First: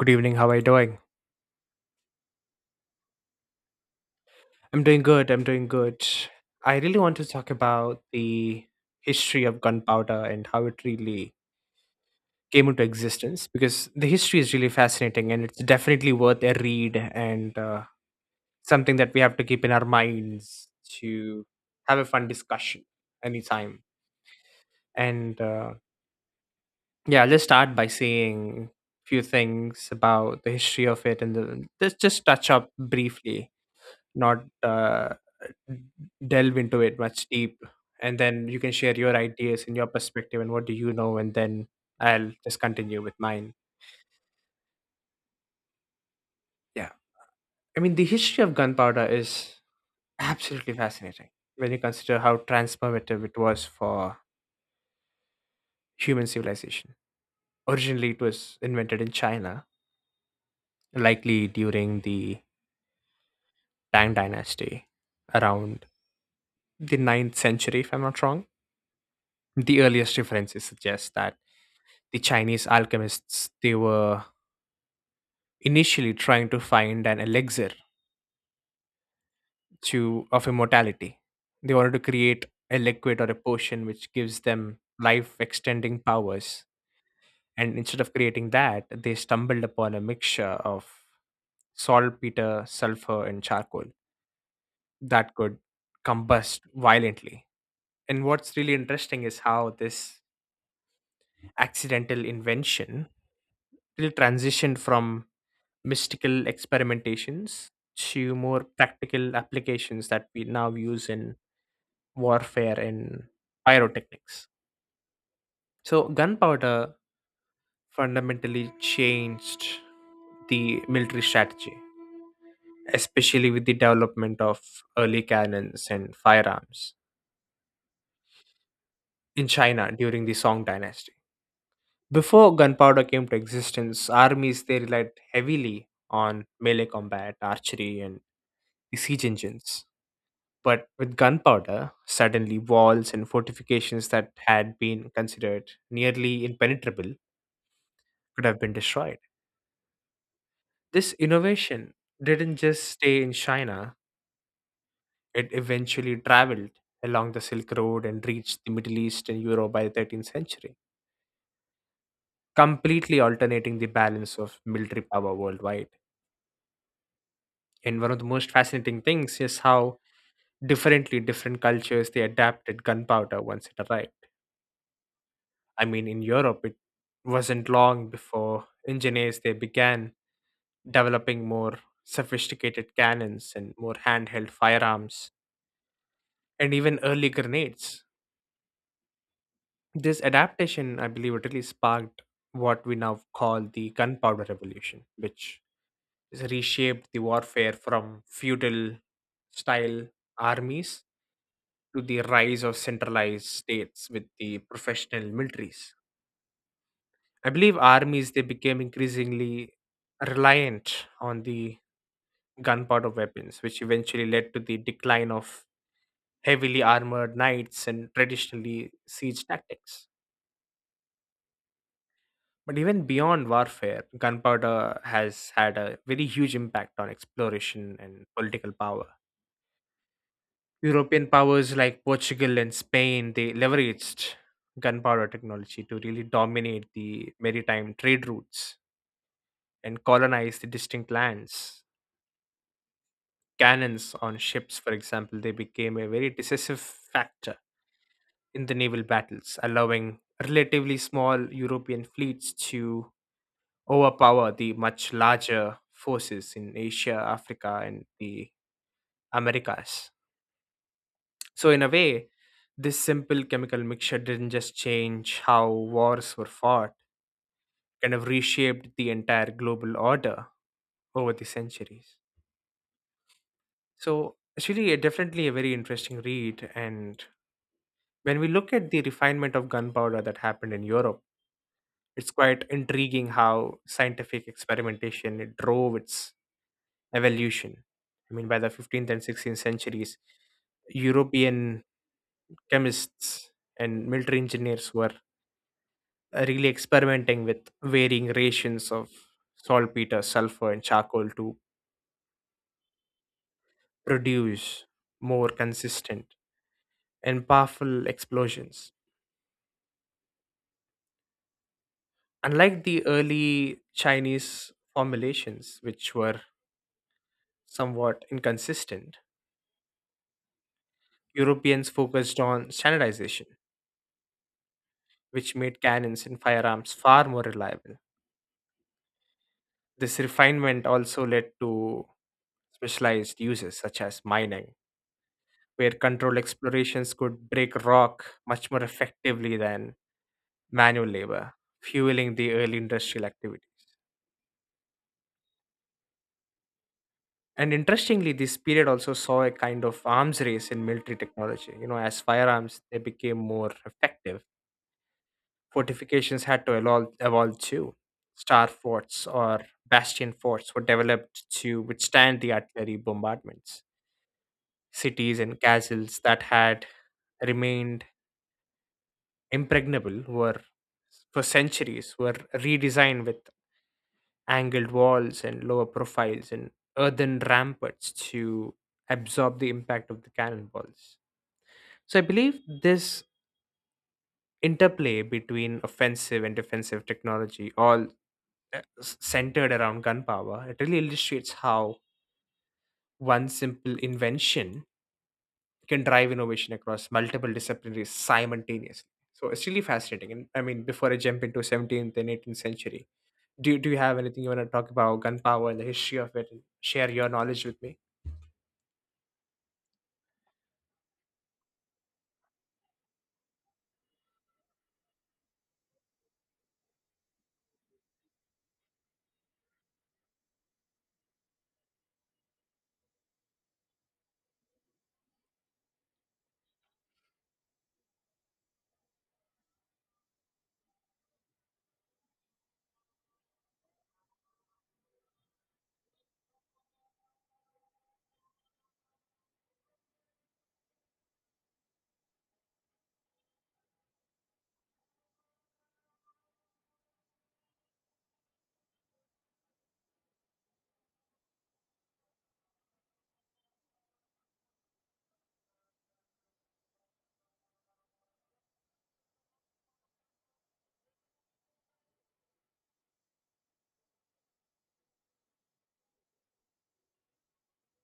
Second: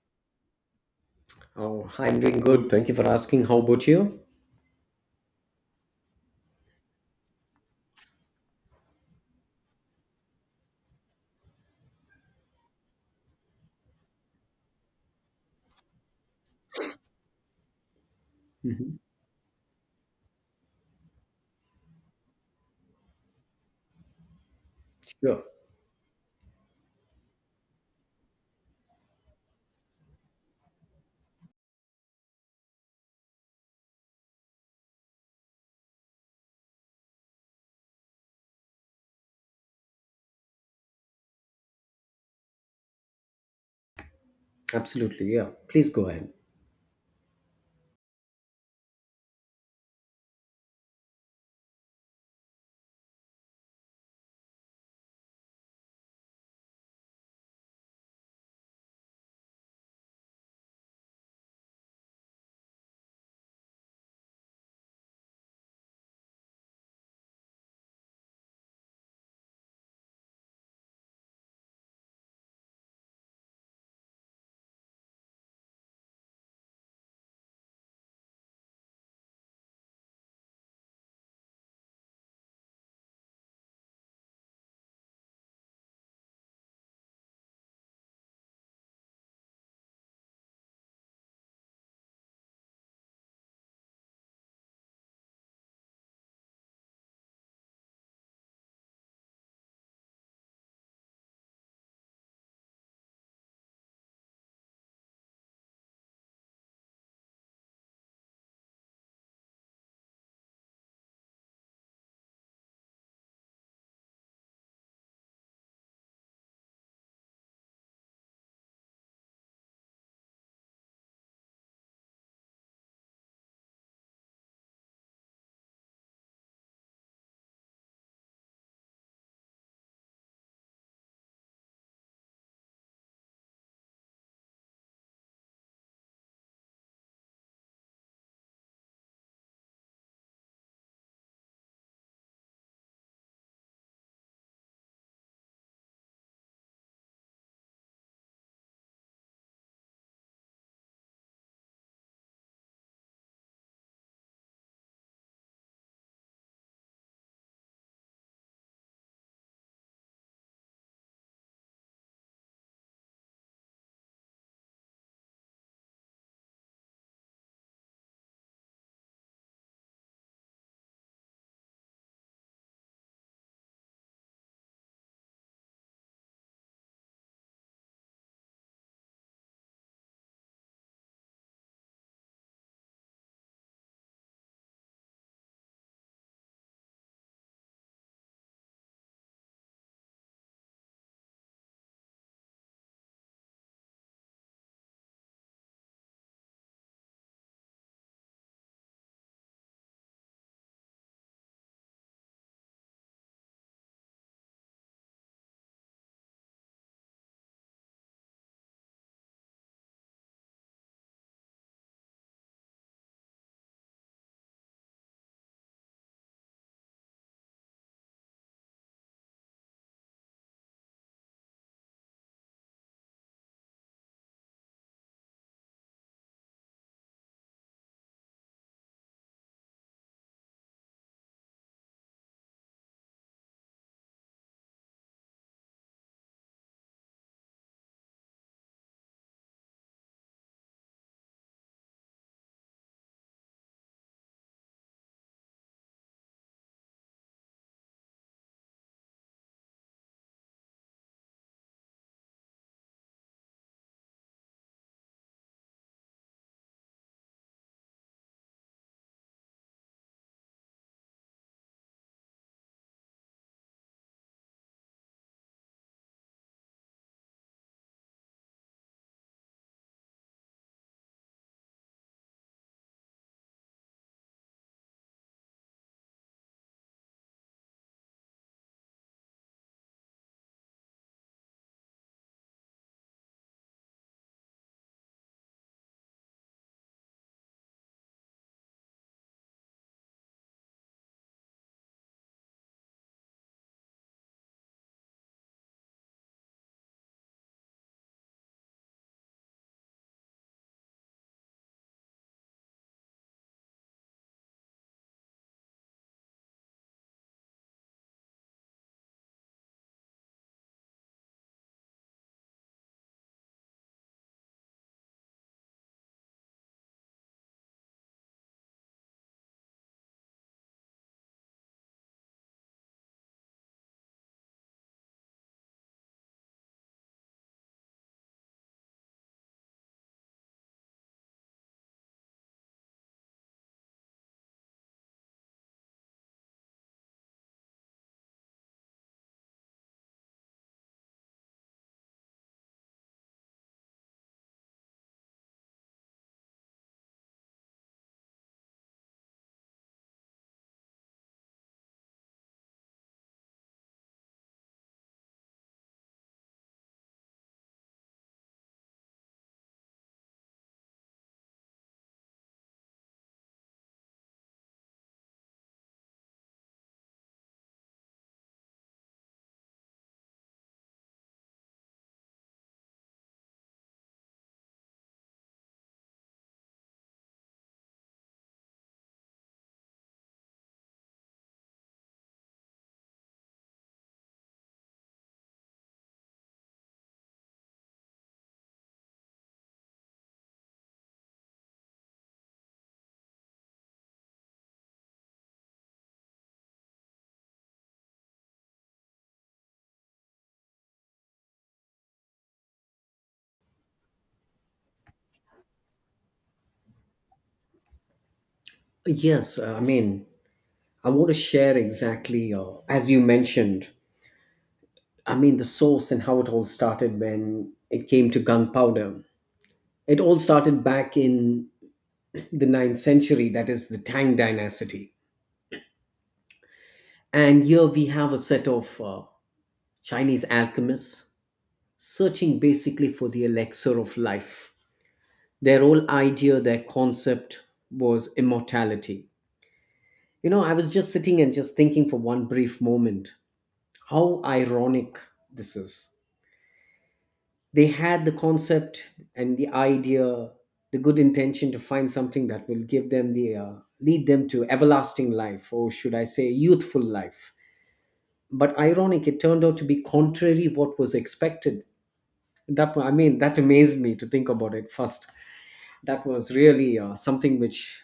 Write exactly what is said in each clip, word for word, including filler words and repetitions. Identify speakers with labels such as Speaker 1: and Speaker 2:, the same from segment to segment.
Speaker 1: Good evening. How are you doing?
Speaker 2: Oh, I'm doing good. Thank you for asking. How about you?
Speaker 1: I'm doing good. I'm doing good. I really want to talk about the history of gunpowder and how it really came into existence because the history is really fascinating and it's definitely worth a read, and uh, something that we have to keep in our minds to have a fun discussion anytime.
Speaker 2: Yeah,
Speaker 1: And uh, yeah, let's start by saying a few things about the history of it, and the, let's just touch up briefly, not uh, delve into it much deep, and then you can share your ideas and your perspective and what do you know, and then I'll just continue with mine.
Speaker 2: absolutely. Yeah, please go ahead.
Speaker 1: Yeah, i mean the history of gunpowder is absolutely fascinating when you consider how transformative it was for human civilization. Originally it was invented in China, likely during the Tang dynasty around the ninth century, if I'm not wrong. The earliest references suggest that the Chinese alchemists, they were initially trying to find an elixir to of immortality. They wanted to create a liquid or a potion which gives them life extending powers. And instead of creating that, they stumbled upon a mixture of saltpeter, sulfur, and charcoal that could combust violently. And what's really interesting is how this accidental invention really transitioned from mystical experimentations to more practical applications that we now use in warfare and pyrotechnics. So, gunpowder fundamentally changed the military strategy, especially with the development of early cannons and firearms in China during the Song dynasty. Before gunpowder came to existence, armies, they relied heavily on melee combat, archery, and the siege engines. But with gunpowder, suddenly walls and fortifications that had been considered nearly impenetrable could have been destroyed. This innovation didn't just stay in China, it eventually traveled along the Silk Road and reached the Middle East and Europe by the thirteenth century, completely alternating the balance of military power worldwide. And one of the most fascinating things is how differently different cultures they adapted gunpowder once it arrived. I mean, in Europe, it wasn't long before engineers, they began developing more sophisticated cannons and more handheld firearms and even early grenades. This adaptation, I believe, it really sparked what we now call the gunpowder revolution, which has reshaped the warfare from feudal style armies to the rise of centralized states with the professional militaries. I believe armies, they became increasingly reliant on the gunpowder weapons, which eventually led to the decline of heavily armored knights and traditionally siege tactics. But even beyond warfare, gunpowder has had a very huge impact on exploration and political power. European powers like Portugal and Spain, they leveraged gunpowder technology to really dominate the maritime trade routes and colonize the distinct lands. Cannons on ships, for example, they became a very decisive factor in the naval battles, allowing relatively small European fleets to overpower the much larger forces in Asia, Africa, and the Americas. So, in a way, this simple chemical mixture didn't just change how wars were fought, kind of reshaped the entire global order over the centuries. So, it's really a, definitely a very interesting read. And when we look at the refinement of gunpowder that happened in Europe, it's quite intriguing how scientific experimentation it drove its evolution. I mean, by the fifteenth and sixteenth centuries, European chemists and military engineers were uh, really experimenting with varying rations of saltpeter, sulfur, and charcoal to produce more consistent and powerful explosions. Unlike the early Chinese formulations, which were somewhat inconsistent, Europeans focused on standardization, which made cannons and firearms far more reliable. This refinement also led to specialized uses such as mining, where controlled explorations could break rock much more effectively than manual labor, fueling the early industrial activities. And interestingly, this period also saw a kind of arms race in military technology. You know, as firearms, they became more effective, fortifications had to evolve, evolve too. Star forts or bastion forts were developed to withstand the artillery bombardments. Cities and castles that had remained impregnable were for centuries were redesigned with angled walls and lower profiles and earthen ramparts to absorb the impact of the cannonballs. So I believe this interplay between offensive and defensive technology all uh, s- centered around gunpowder, it really illustrates how one simple invention can drive innovation across multiple disciplines simultaneously. So it's really fascinating. And I mean, before I jump into seventeenth and eighteenth century, do, do you have anything you want to talk about gunpowder and the history of it and share your knowledge with me?
Speaker 2: Yes, uh, I mean, I want to share exactly uh, as you mentioned. I mean, the source and how it all started when it came to gunpowder. It all started back in the ninth century, that is the Tang Dynasty. And here we have a set of uh, Chinese alchemists searching basically for the elixir of life. Their whole idea, their concept was immortality. You know, I was just sitting and just thinking for one brief moment how ironic this is. They had the concept and the idea, the good intention to find something that will give them the uh, lead them to everlasting life, or should I say, youthful life. But ironic, it turned out to be contrary what was expected. That wa- I mean, that amazed me to think about it first. That was really uh, something which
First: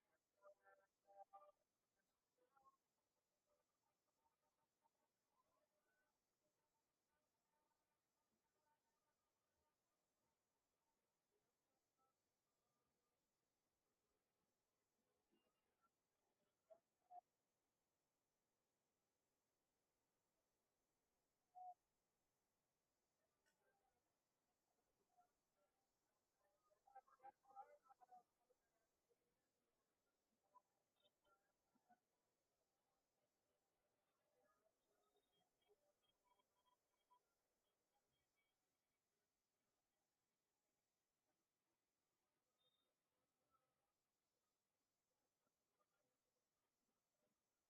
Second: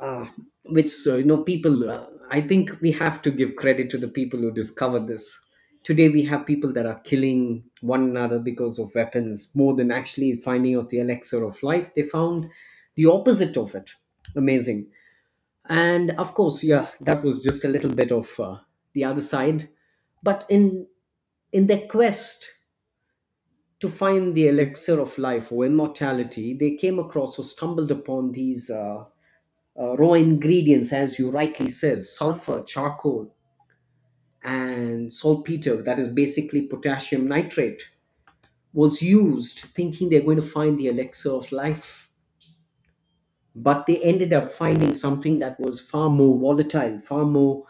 Speaker 2: uh, which uh, you know people uh, I think we have to give credit to the people who discovered this. Today we have people that are killing one another because of weapons more than actually finding out the elixir of life. They found the opposite of it. Amazing. And of course, yeah, that was just a little bit of uh, the other side. But in in their quest to find the elixir of life or immortality, they came across or stumbled upon these uh, uh, raw ingredients, as you rightly said, sulfur, charcoal, and saltpeter, that is basically potassium nitrate, was used thinking they're going to find the elixir of life. But they ended up finding something that was far more volatile, far more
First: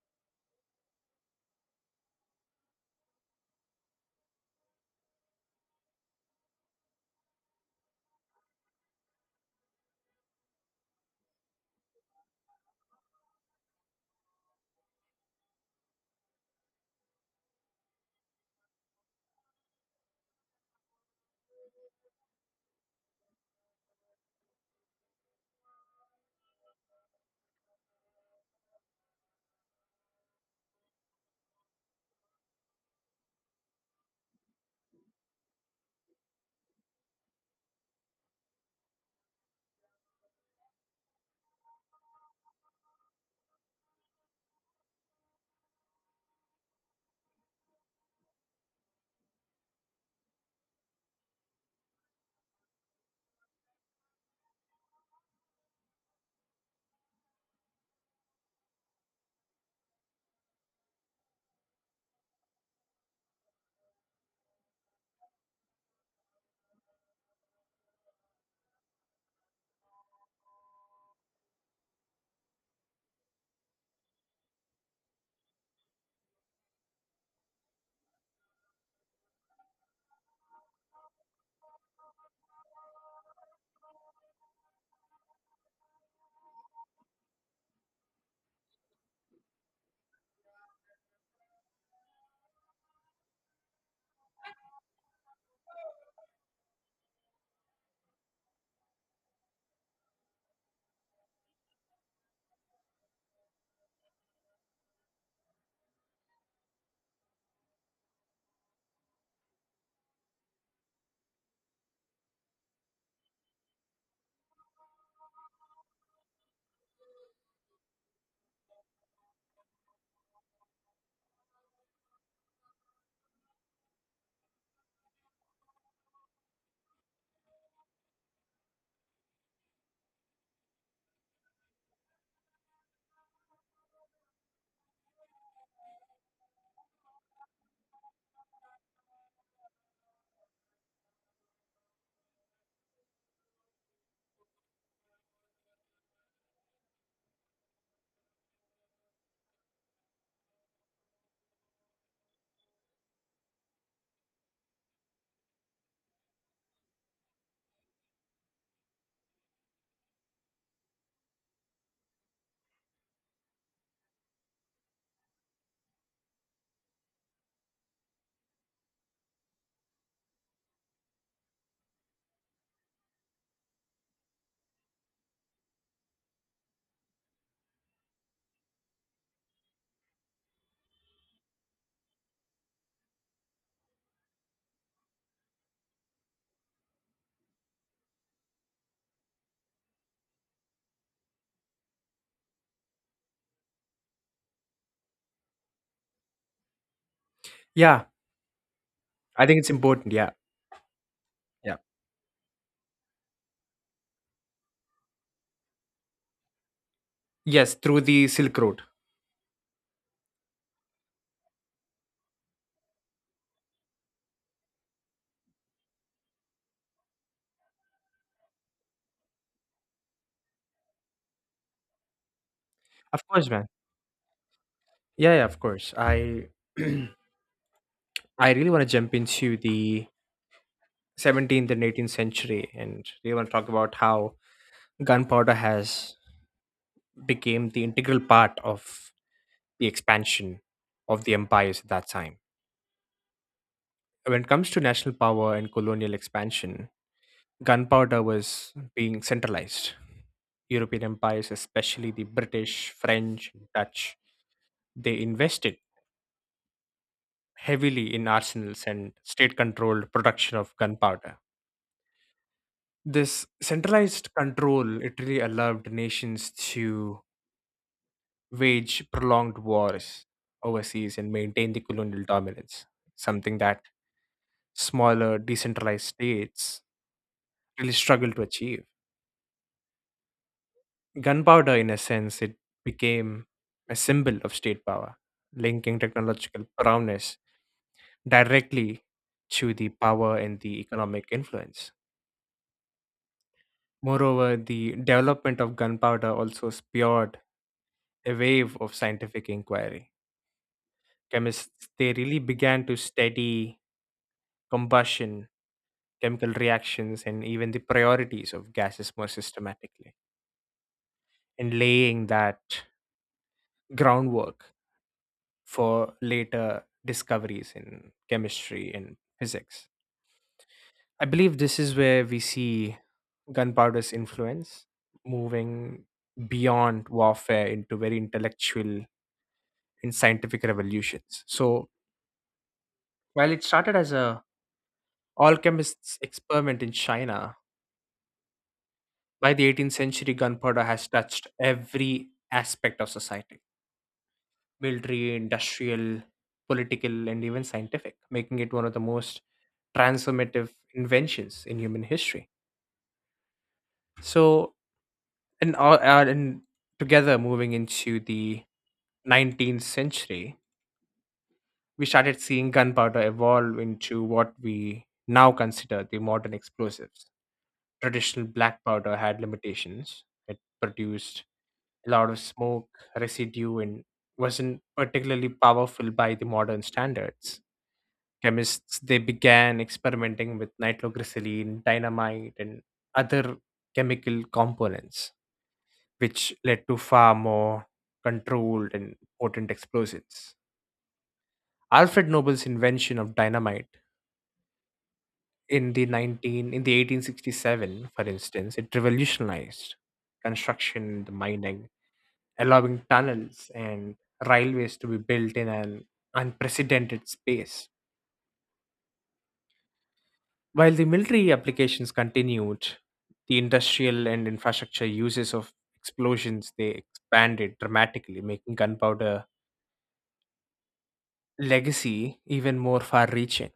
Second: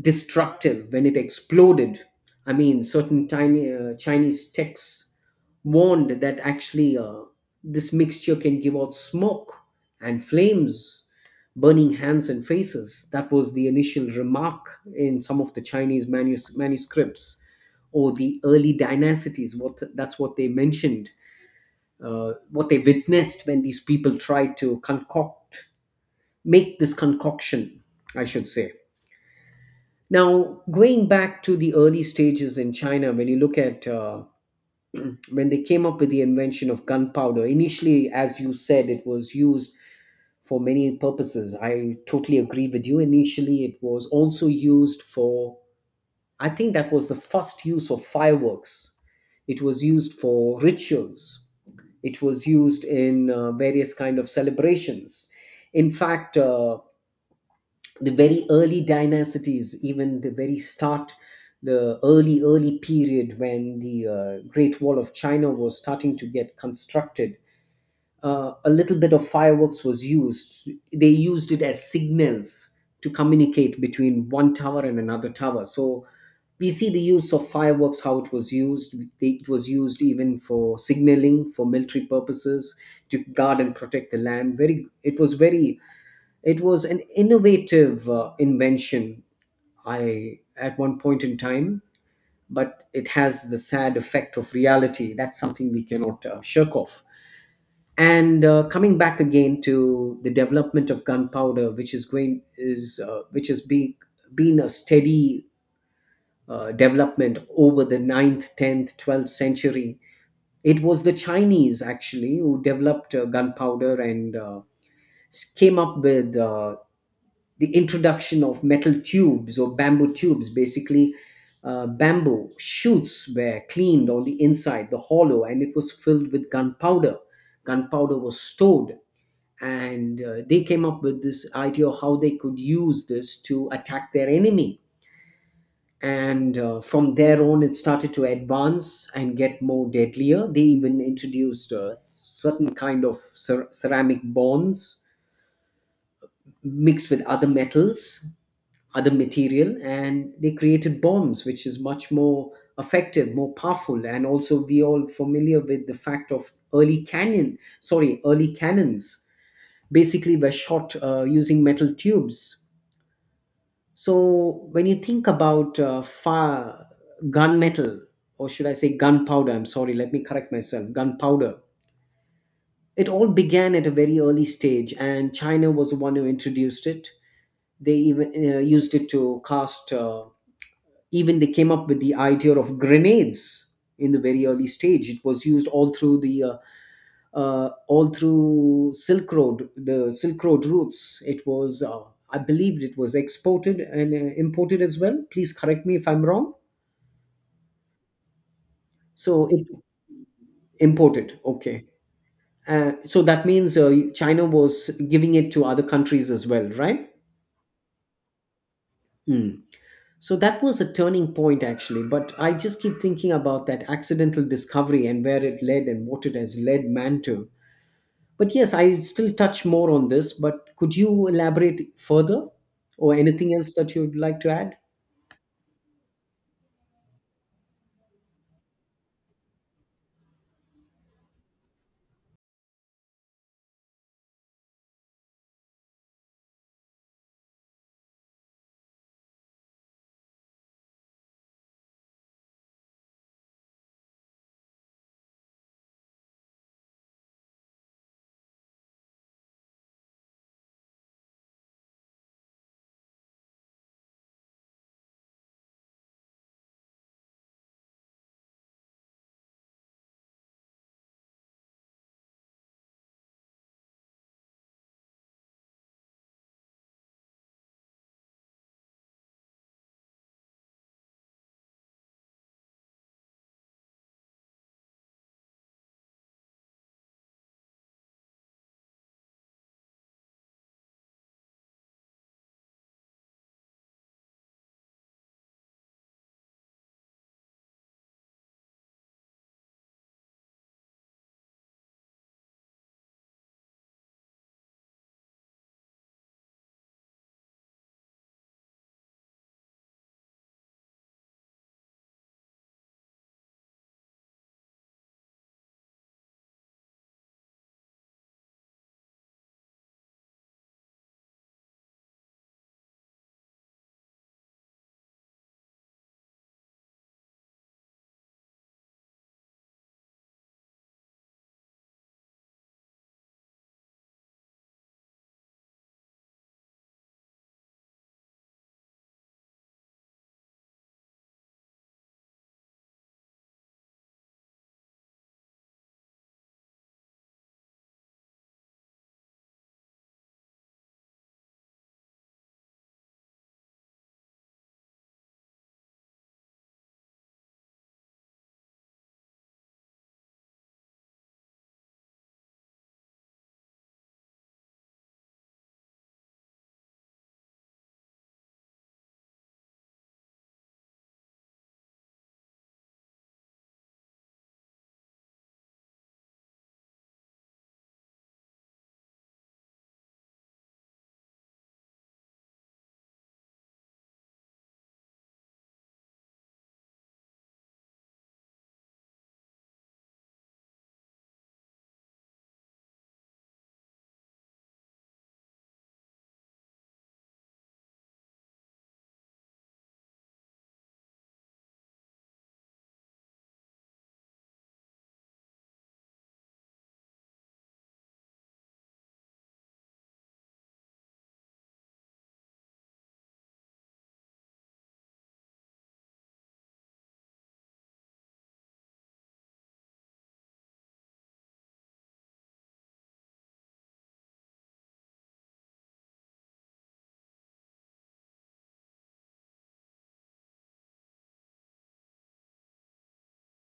Speaker 2: destructive when it exploded. I mean, certain tiny, uh, Chinese texts warned that actually uh, this mixture can give out smoke and flames, burning hands and faces. That was the initial remark in some of the Chinese manus- manuscripts or the early dynasties. What that's what they mentioned, uh, what they witnessed when these people tried to concoct, make this concoction, I should say. Now, going back to the early stages in China, when you look at uh, when they came up with the invention of gunpowder, initially, as you said, it was used for many purposes. I totally agree with you. Initially, it was also used for, I think that was the first use of fireworks. It was used for rituals. It was used in uh, various kind of celebrations. In fact, uh, the very early dynasties, even the very start, the early, early period when the uh, Great Wall of China was starting to get constructed, uh, a little bit of fireworks was used. They used it as signals to communicate between one tower and another tower. So we see the use of fireworks, how it was used. They- It was used even for signaling, for military purposes, to guard and protect the land. Very, it was very it was an innovative uh, invention I at one point in time, but it has the sad effect of reality. That's something we cannot uh, shirk off. And uh, coming back again to the development of gunpowder, which is going is uh, which has been been a steady uh, development over the ninth, tenth, twelfth century. It was the Chinese actually who developed uh, gunpowder and uh, s- came up with uh, the introduction of metal tubes or bamboo tubes. Basically, uh, bamboo shoots were cleaned on the inside, the hollow, and it was filled with gunpowder. Gunpowder was stored, and uh, they came up with this idea of how they could use this to attack their enemy. And uh, from there on, it started to advance and get more deadlier. They even introduced uh, certain kind of cer- ceramic bonds mixed with other metals, other material, and they created bombs which is much more effective, more powerful. And also, we all familiar with the fact of early cannon sorry early cannons basically were shot uh, using metal tubes. So when you think about uh, fire gunmetal or should I say gunpowder I'm sorry let me correct myself gunpowder, it all began at a very early stage, and China was the one who introduced it. They even uh, used it to cast uh, even they came up with the idea of grenades in the very early stage. It was used all through the uh, uh, all through silk road the Silk Road routes. It was uh, I believed it was exported and uh, imported as well. Please correct me if I'm wrong.
Speaker 1: Yeah, I
Speaker 2: So
Speaker 1: think
Speaker 2: it
Speaker 1: it's important. Yeah,
Speaker 2: imported,
Speaker 1: yeah.
Speaker 2: okay. uh, so that means uh, China was giving it to other countries as well, right?
Speaker 1: Yes, through the Silk Road.
Speaker 2: Hmm. So that was a turning point actually, but I just keep thinking about that accidental discovery and where it led and what it has led man to. But yes, I still touch more on this, but could you elaborate further or
Speaker 1: Of course,
Speaker 2: anything
Speaker 1: man.
Speaker 2: else that you'd like to add?
Speaker 1: Yeah, yeah, of course. I I really want to jump into the seventeenth and eighteenth century and really want to talk about how gunpowder has became the integral part of the expansion of the empires at that time. When it comes to national power and colonial expansion, gunpowder was being centralized. European empires, especially the British, French, Dutch, they invested heavily in arsenals and state controlled production of gunpowder. This centralized control it really allowed nations to wage prolonged wars overseas and maintain the colonial dominance, something that smaller, decentralized states really struggled to achieve. Gunpowder, in a sense, it became a symbol of state power, linking technological prowess directly to the power and the economic influence. Moreover, the development of gunpowder also spurred a wave of scientific inquiry. Chemists, they really began to study combustion, chemical reactions, and even the priorities of gases more systematically, and laying that groundwork for later discoveries in chemistry and physics. I believe this is where we see gunpowder's influence moving beyond warfare into very intellectual and scientific revolutions. So while it started as a alchemist's experiment in China, by the eighteenth century, gunpowder has touched every aspect of society: military, industrial, political, and even scientific, making it one of the most transformative inventions in human history. So, and, all- uh, and together moving into the nineteenth century, we started seeing gunpowder evolve into what we now consider the modern explosives. Traditional black powder had limitations. It produced a lot of smoke, residue, and wasn't particularly powerful by the modern standards. Chemists, they began experimenting with nitroglycerin, dynamite, and other chemical components, which led to far more controlled and potent explosives. Alfred Nobel's invention of dynamite in the nineteen in the eighteen sixty-seven, for instance, it revolutionized construction, the mining, allowing tunnels and railways to be built in an unprecedented space. While the military applications continued, the industrial and infrastructure uses of explosions they expanded dramatically, making gunpowder legacy even more far-reaching.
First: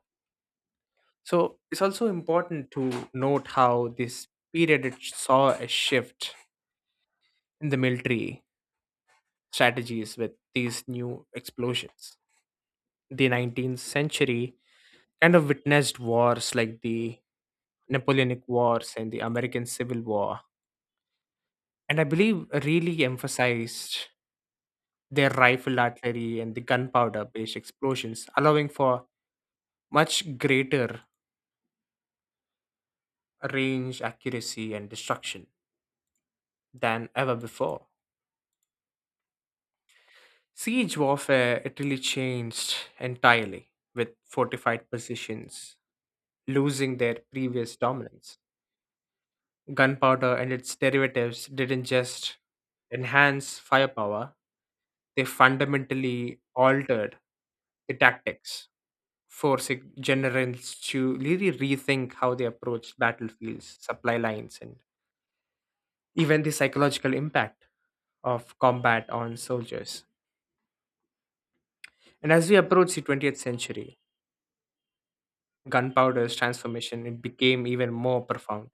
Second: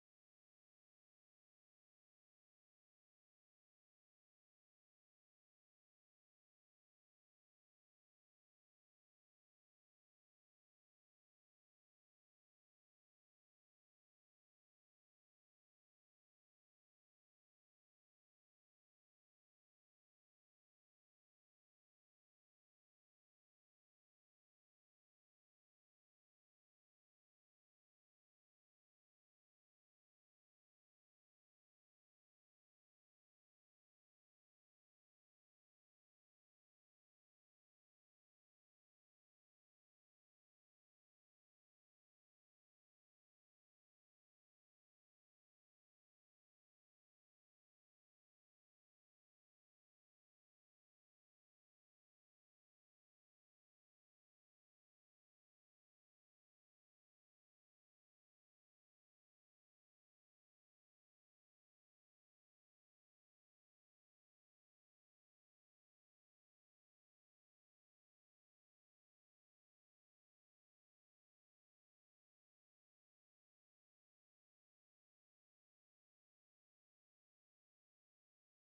Speaker 1: So it's also important to note how this period it saw a shift in the military strategies with these new explosions. The nineteenth century kind of witnessed wars like the Napoleonic Wars and the American Civil War, and I believe really emphasized their rifle artillery and the gunpowder based explosions, allowing for much greater range, accuracy, and destruction than ever before. Siege warfare, it really changed entirely with fortified positions losing their previous dominance. Gunpowder and its derivatives didn't just enhance firepower, they fundamentally altered the tactics, forcing generals to really rethink how they approach battlefields, supply lines, and even the psychological impact of combat on soldiers. And as we approach the twentieth century, gunpowder's transformation it became even more profound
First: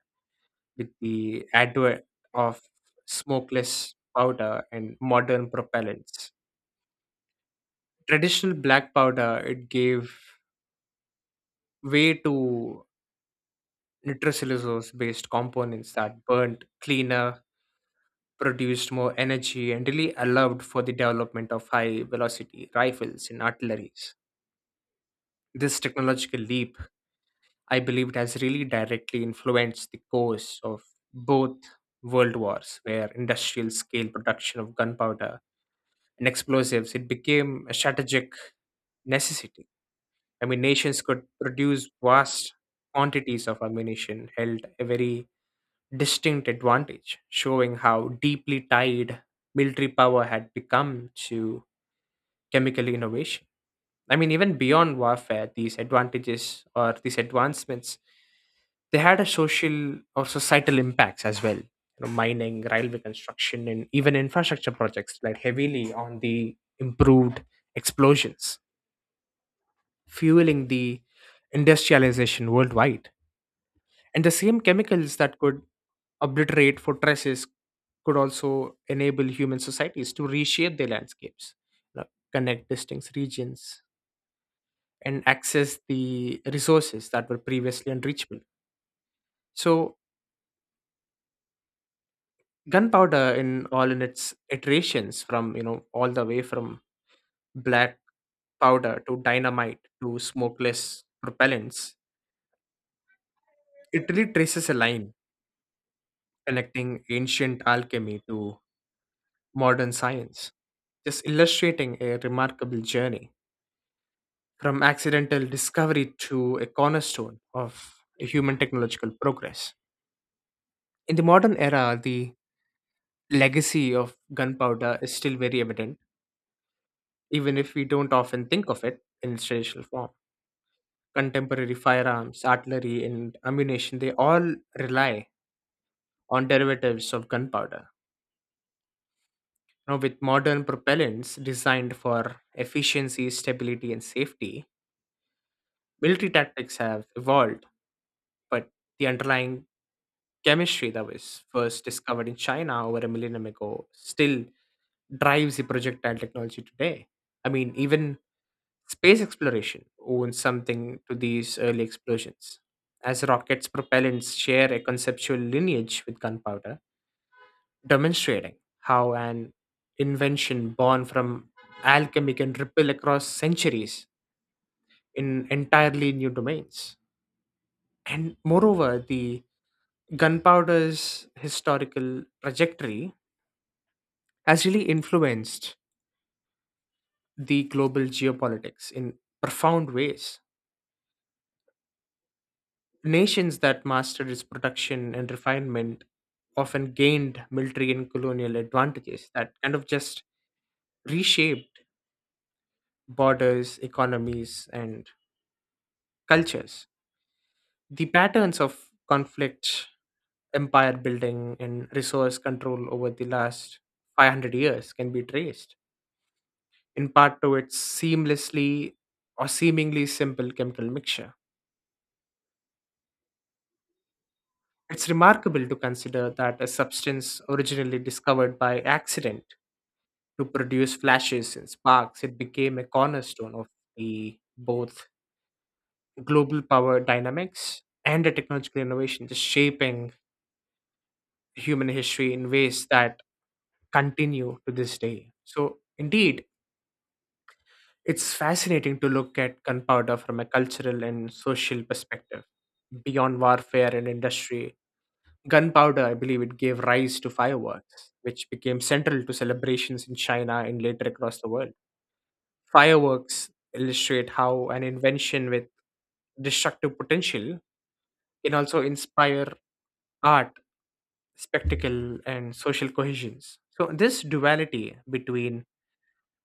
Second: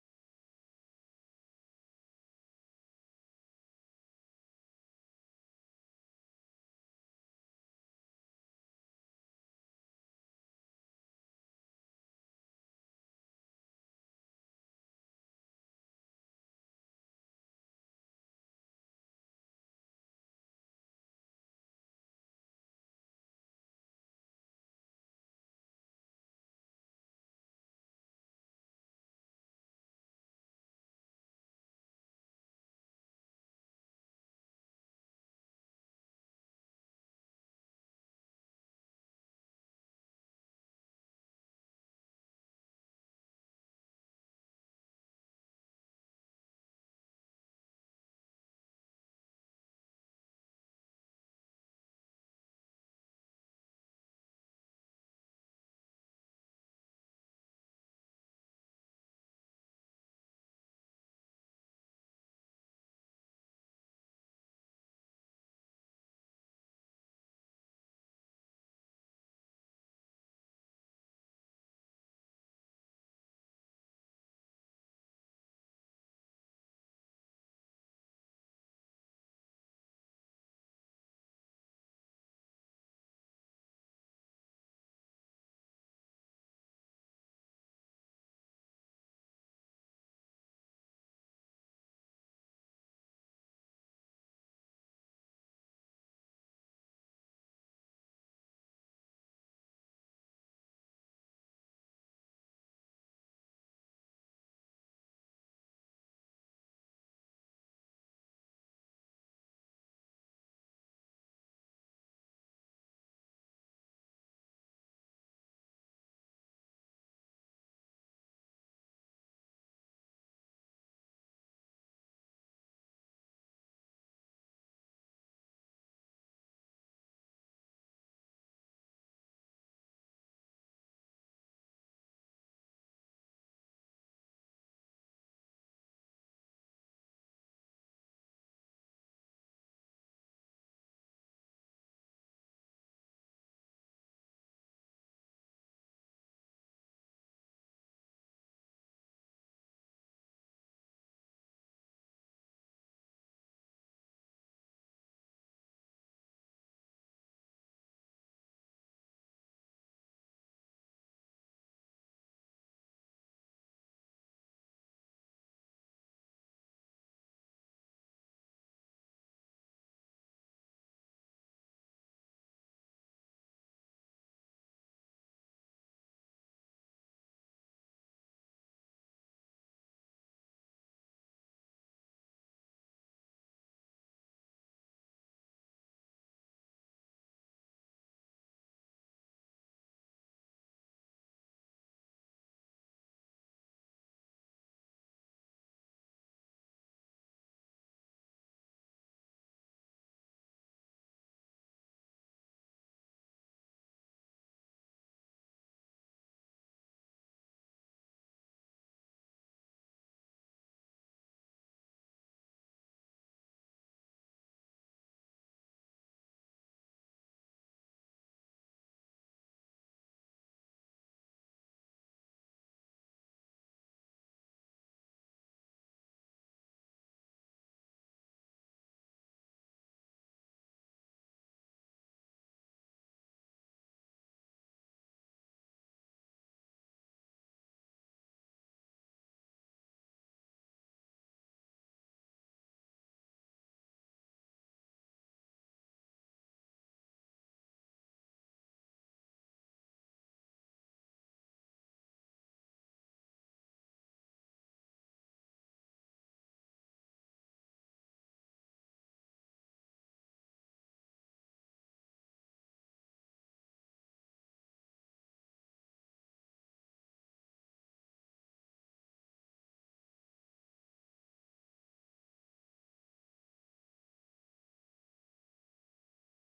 Speaker 1: with the advent of smokeless powder and modern propellants. Traditional black powder it gave way to nitrocellulose based components that burned cleaner, produced more energy, and really allowed for the development of high velocity rifles and artilleries. This technological leap, I believed, has really directly influenced the course of both world wars, where industrial scale production of gunpowder and explosives it became a strategic necessity. I mean, nations could produce vast quantities of ammunition, held a very distinct advantage, showing how deeply tied military power had become to chemical innovation. I mean, even beyond warfare, these advantages or these advancements, they had a social or societal impacts as well. You know, mining, railway construction, and even infrastructure projects relied heavily on the improved explosions, fueling the industrialization worldwide. And the same chemicals that could obliterate fortresses could also enable human societies to reshape their landscapes, you know, connect distinct regions, and access the resources that were previously unreachable. So gunpowder in all in its iterations, from you know all the way from black powder to dynamite to smokeless propellants, it really traces a line connecting ancient alchemy to modern science, just illustrating a remarkable journey from accidental discovery to a cornerstone of human technological progress. In the modern era, the legacy of gunpowder is still very evident, even if we don't often think of it in its traditional form. Contemporary firearms, artillery, and ammunition, they all rely on derivatives of gunpowder. Now, with modern propellants designed for efficiency, stability, and safety, military tactics have evolved, but the underlying chemistry that was first discovered in China over a millennium ago still drives the projectile technology today. I mean, even space exploration owes something to these early explosions, as rockets' propellants share a conceptual lineage with gunpowder, demonstrating how an invention born from alchemy can ripple across centuries in entirely new domains. And moreover, the gunpowder's historical trajectory has really influenced the global geopolitics in profound ways. Nations that mastered its production and refinement often gained military and colonial advantages that kind of just reshaped borders, economies, and cultures. The patterns of conflict, empire building, and resource control over the last five hundred years can be traced in part to its seamlessly or seemingly simple chemical mixture. It's remarkable to consider that a substance originally discovered by accident to produce flashes and sparks, it became a cornerstone of the both global power dynamics and the technological innovation, just shaping human history in ways that continue to this day. So, indeed, it's fascinating to look at gunpowder from a cultural and social perspective. Beyond warfare and industry, gunpowder, I believe, it gave rise to fireworks, which became central to celebrations in China and later across the world. Fireworks illustrate how an invention with destructive potential can also inspire art, spectacle, and social cohesions. So, this duality between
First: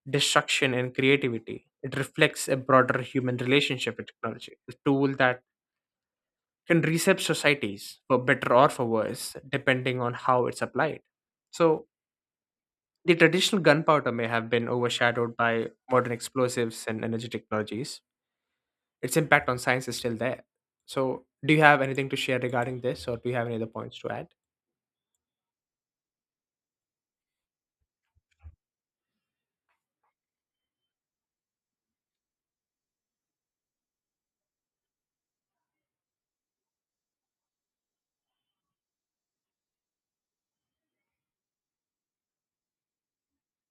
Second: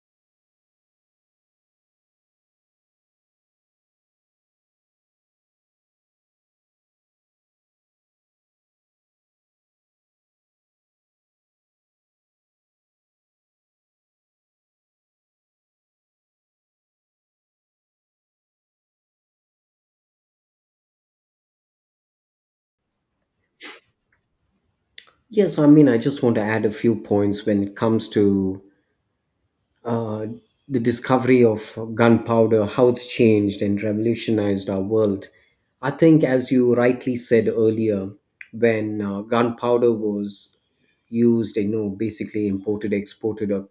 Speaker 1: destruction and creativity, it reflects a broader human relationship with technology, a tool that can reshape societies for better or for worse depending on how it's applied. So the traditional gunpowder may have been overshadowed by modern explosives and energy technologies, its impact on science is still there. So, do you have anything to share regarding this, or do you have any other points to add?
Speaker 2: Yes, I mean, I just want to add a few points when it comes to uh, the discovery of gunpowder, how it's changed and revolutionized our world. I think, as you rightly said earlier, when uh, gunpowder was used, you know, basically imported, exported a-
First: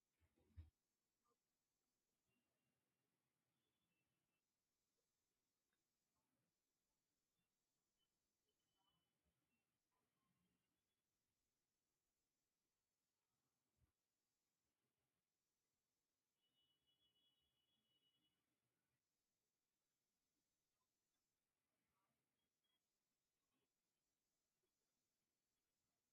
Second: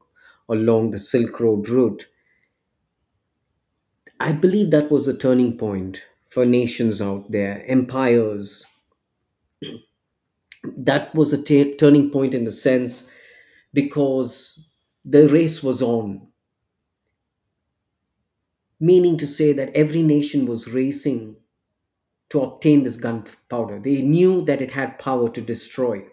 Speaker 2: along the Silk Road route. I believe that was a turning point for nations out there, empires. That was a ta- turning point in a sense because the race was on, meaning to say that every nation was racing to obtain this gunpowder. They knew that it had power to destroy.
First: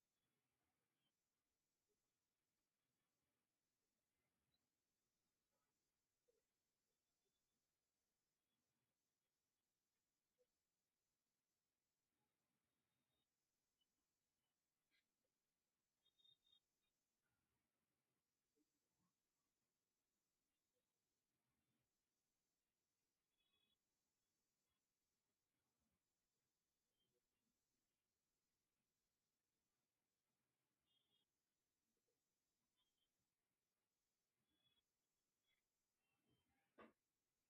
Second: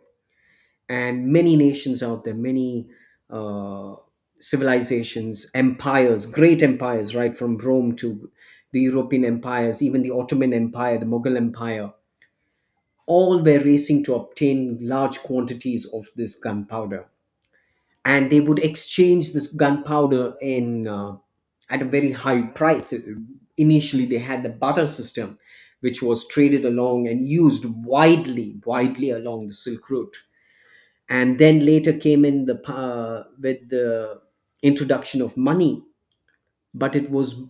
Speaker 2: And many nations out there, many uh, civilizations, empires, great empires, right from Rome to the European empires, even the Ottoman Empire, the Mughal Empire, all were racing to obtain large quantities of this gunpowder. And they would exchange this gunpowder in uh, at a very high price. Initially, they had the barter system, which was traded along and used widely, widely along the Silk Route. And then later came in the uh, with the introduction of money, but it was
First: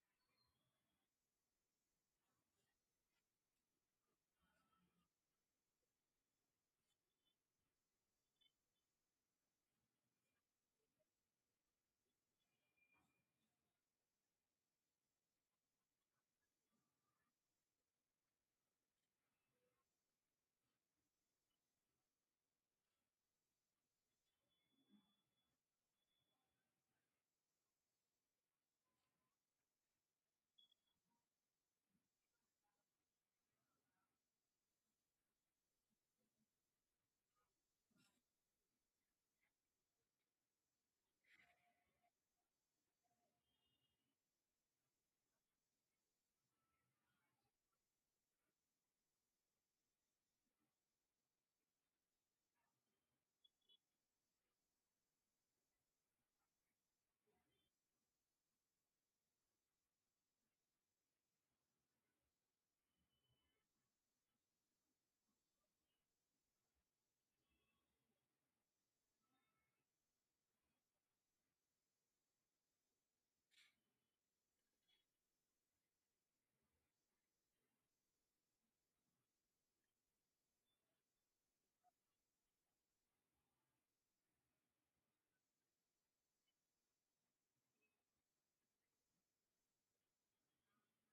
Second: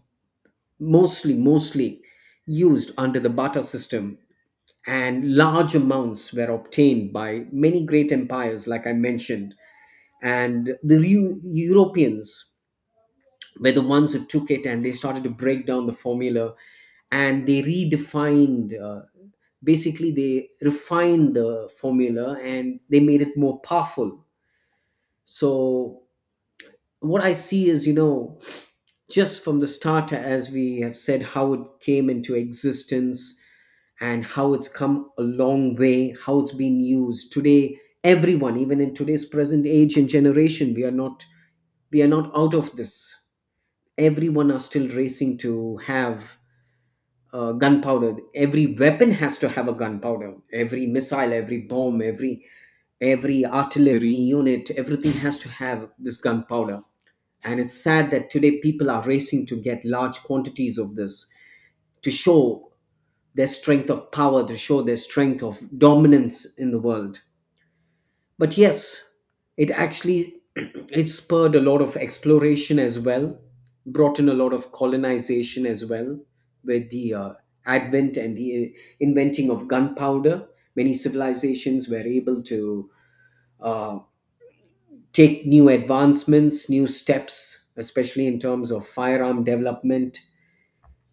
Speaker 2: mostly mostly used under the barter system. And large amounts were obtained by many great empires like I mentioned. And the Eu- europeans were the ones who took it, and they started to break down the formula. And they redefined uh, basically they refined the formula, and they made it more powerful. So what I see is, you know, just from the start, as we have said, how it came into existence and how it's come a long way, how it's been used today. Everyone, even in today's present age and generation, we are not we are not out of this. Everyone are still racing to have uh, gunpowder. Every weapon has to have a gunpowder. Every missile, every bomb, every every artillery unit, everything has to have this gunpowder. And it's sad that today people are racing to get large quantities of this to show their strength of power, to show their strength of dominance in the world. But yes, it actually it spurred a lot of exploration as well, brought in a lot of colonization as well, with the uh, advent and the uh, inventing of gunpowder. Many civilizations were able to uh, take new advancements, new steps, especially in terms of firearm development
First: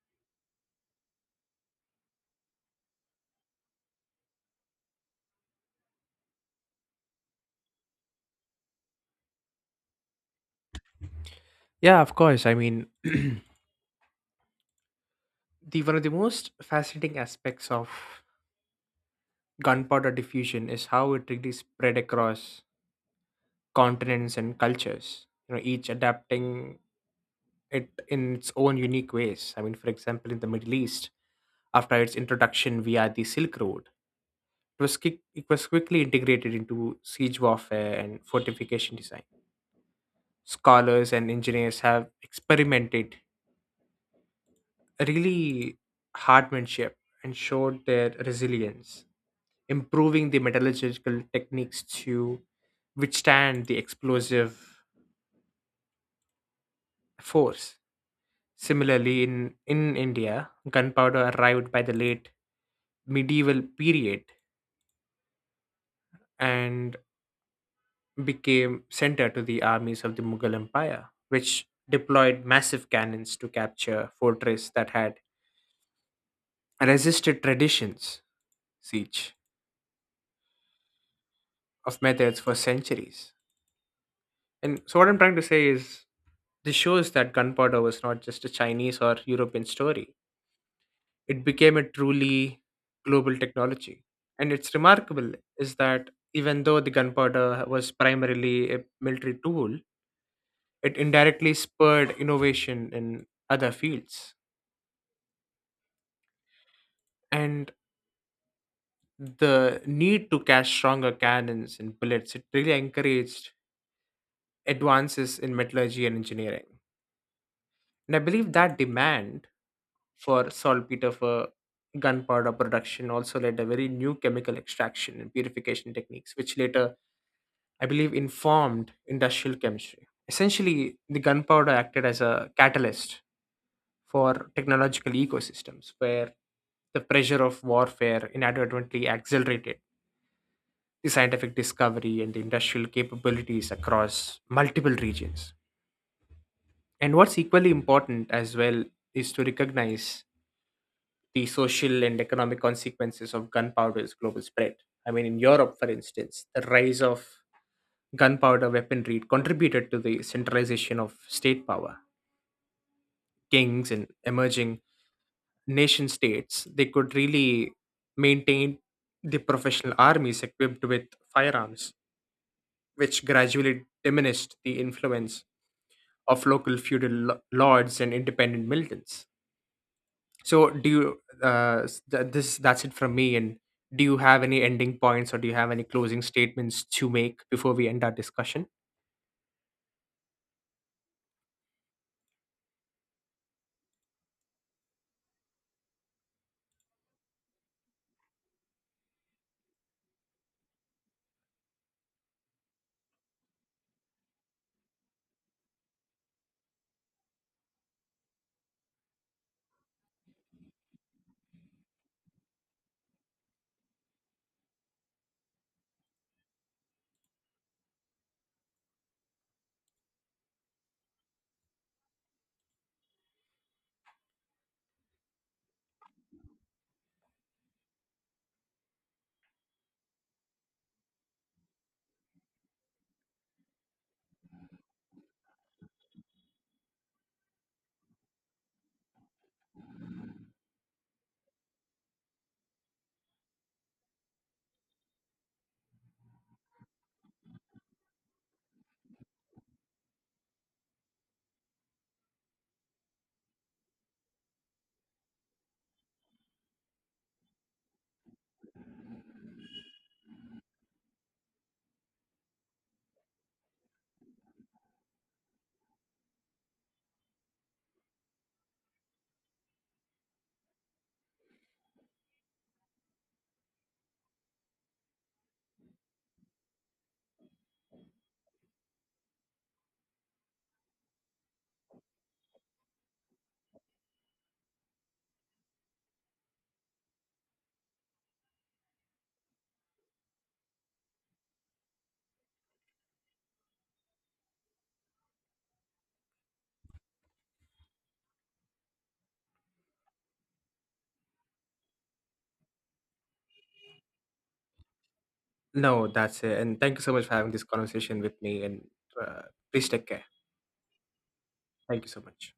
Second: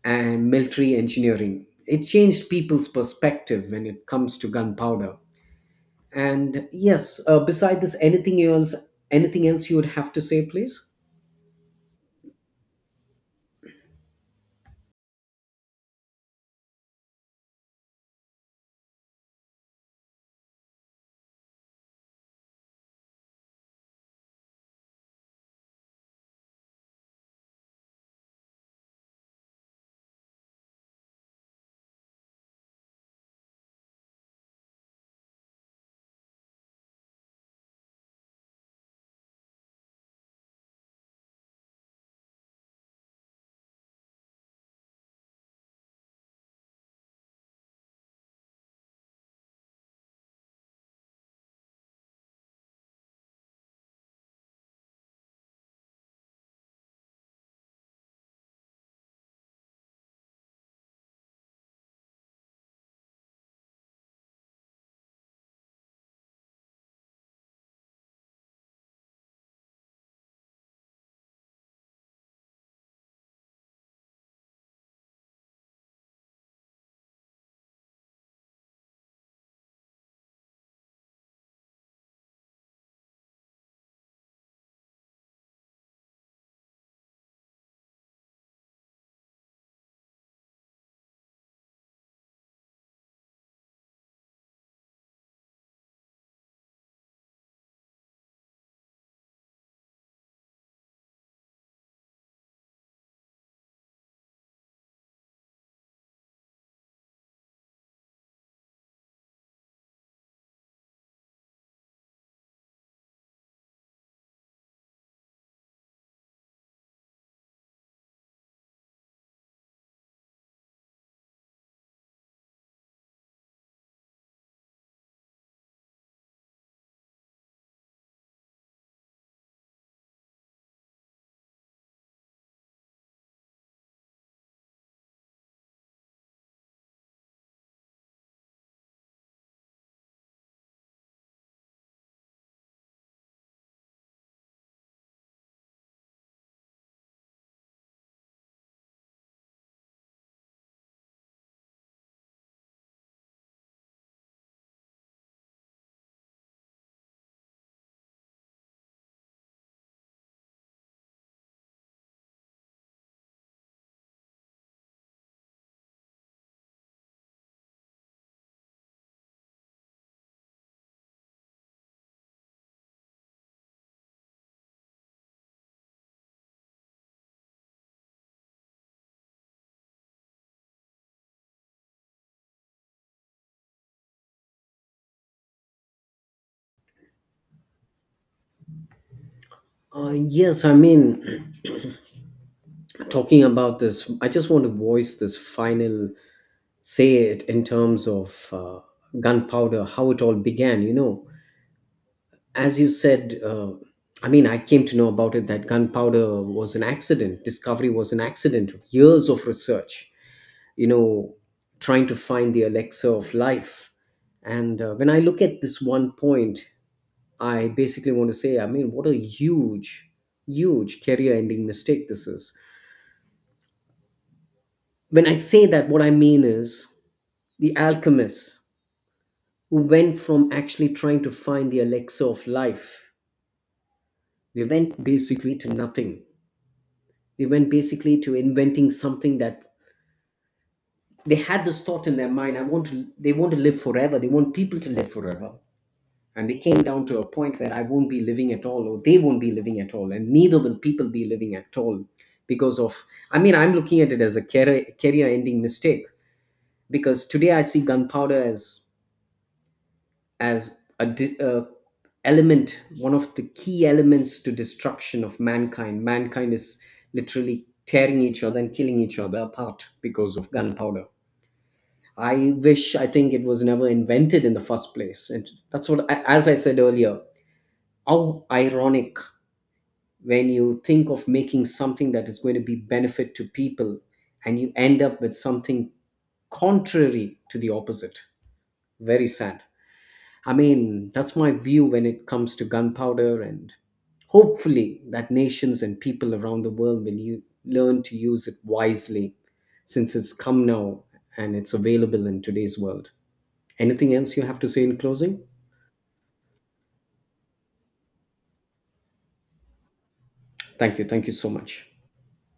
Speaker 2: and military engineering. It changed people's perspective when it comes to gunpowder. And yes, uh, beside this, anything else? Anything else you would have to say, please?
Speaker 1: Yeah, of course. I mean, the one of the most fascinating aspects of gunpowder diffusion is how it really spread across continents and cultures. You know, each adapting it in its own unique ways. I mean, for example, in the Middle East, after its introduction via the Silk Road, it was, quick, it was quickly integrated into siege warfare and fortification design. Scholars and engineers have experimented really hardmanship and showed their resilience, improving the metallurgical techniques to withstand the explosive force. Similarly, in, in India, gunpowder arrived by the late medieval period and became center to the armies of the Mughal Empire, which deployed massive cannons to capture fortress that had resisted traditions siege of methods for centuries. And so, what I'm trying to say is, this shows that gunpowder was not just a Chinese or European story. It became a truly global technology. And it's remarkable is that even though the gunpowder was primarily a military tool, it indirectly spurred innovation in other fields. And the need to cash stronger cannons and bullets, it really encouraged advances in metallurgy and engineering. And I believe that demand for saltpeter for gunpowder production also led a very new chemical extraction and purification techniques, which later, I believe, informed industrial chemistry. Essentially, the gunpowder acted as a catalyst for technological ecosystems where the pressure of warfare inadvertently accelerated the scientific discovery and the industrial capabilities across multiple regions. And what's equally important as well is to recognize the social and economic consequences of gunpowder's global spread. I mean, in Europe, for instance, the rise of gunpowder weaponry contributed to the centralization of state power. Kings and emerging nation states, they could really maintain the professional armies equipped with firearms, which gradually diminished the influence of local feudal lo- lords and independent militants. So do you uh s- th- this that's it from me, and do you have any ending points or do you have any closing statements to make before we end our discussion?
Speaker 2: Uh, yes, I mean, talking about this, I just want to voice this final say it in terms of uh, gunpowder, how it all began. You know, as you said, uh, I mean, I came to know about it that gunpowder was an accident, discovery was an accident of years of research, you know, trying to find the Alexa of life. And uh, when I look at this one point, I basically want to say, I mean, what a huge, huge career ending mistake this is. When I say that, what I mean is the alchemists who went from actually trying to find the Alexa of life, they went basically to nothing. They went basically to inventing something that they had this thought in their mind. I want to, they want to live forever. They want people to live forever, and they came down to a point where I won't be living at all, or they won't be living at all, and neither will people be living at all because of. I mean, I'm looking at it as a career career ending mistake, because today I see gunpowder as as a, di- a element, one of the key elements to destruction of mankind. Mankind is literally tearing each other and killing each other apart because of gunpowder. I wish, I think it was never invented in the first place, and that's what, I- as I said earlier, how ironic when you think of making something that is going to be benefit to people and you end up with something contrary to the opposite. Very sad. I mean, that's my view when it comes to gunpowder, and hopefully that nations and people around the world will you learn to use it wisely since it's come now and it's available in today's world. Anything else you have to say in closing?
Speaker 1: No, that's it. And thank you so much for having this conversation with me, and uh, please take care.
Speaker 2: Thank you, thank you so much.
Speaker 1: Thank you so much.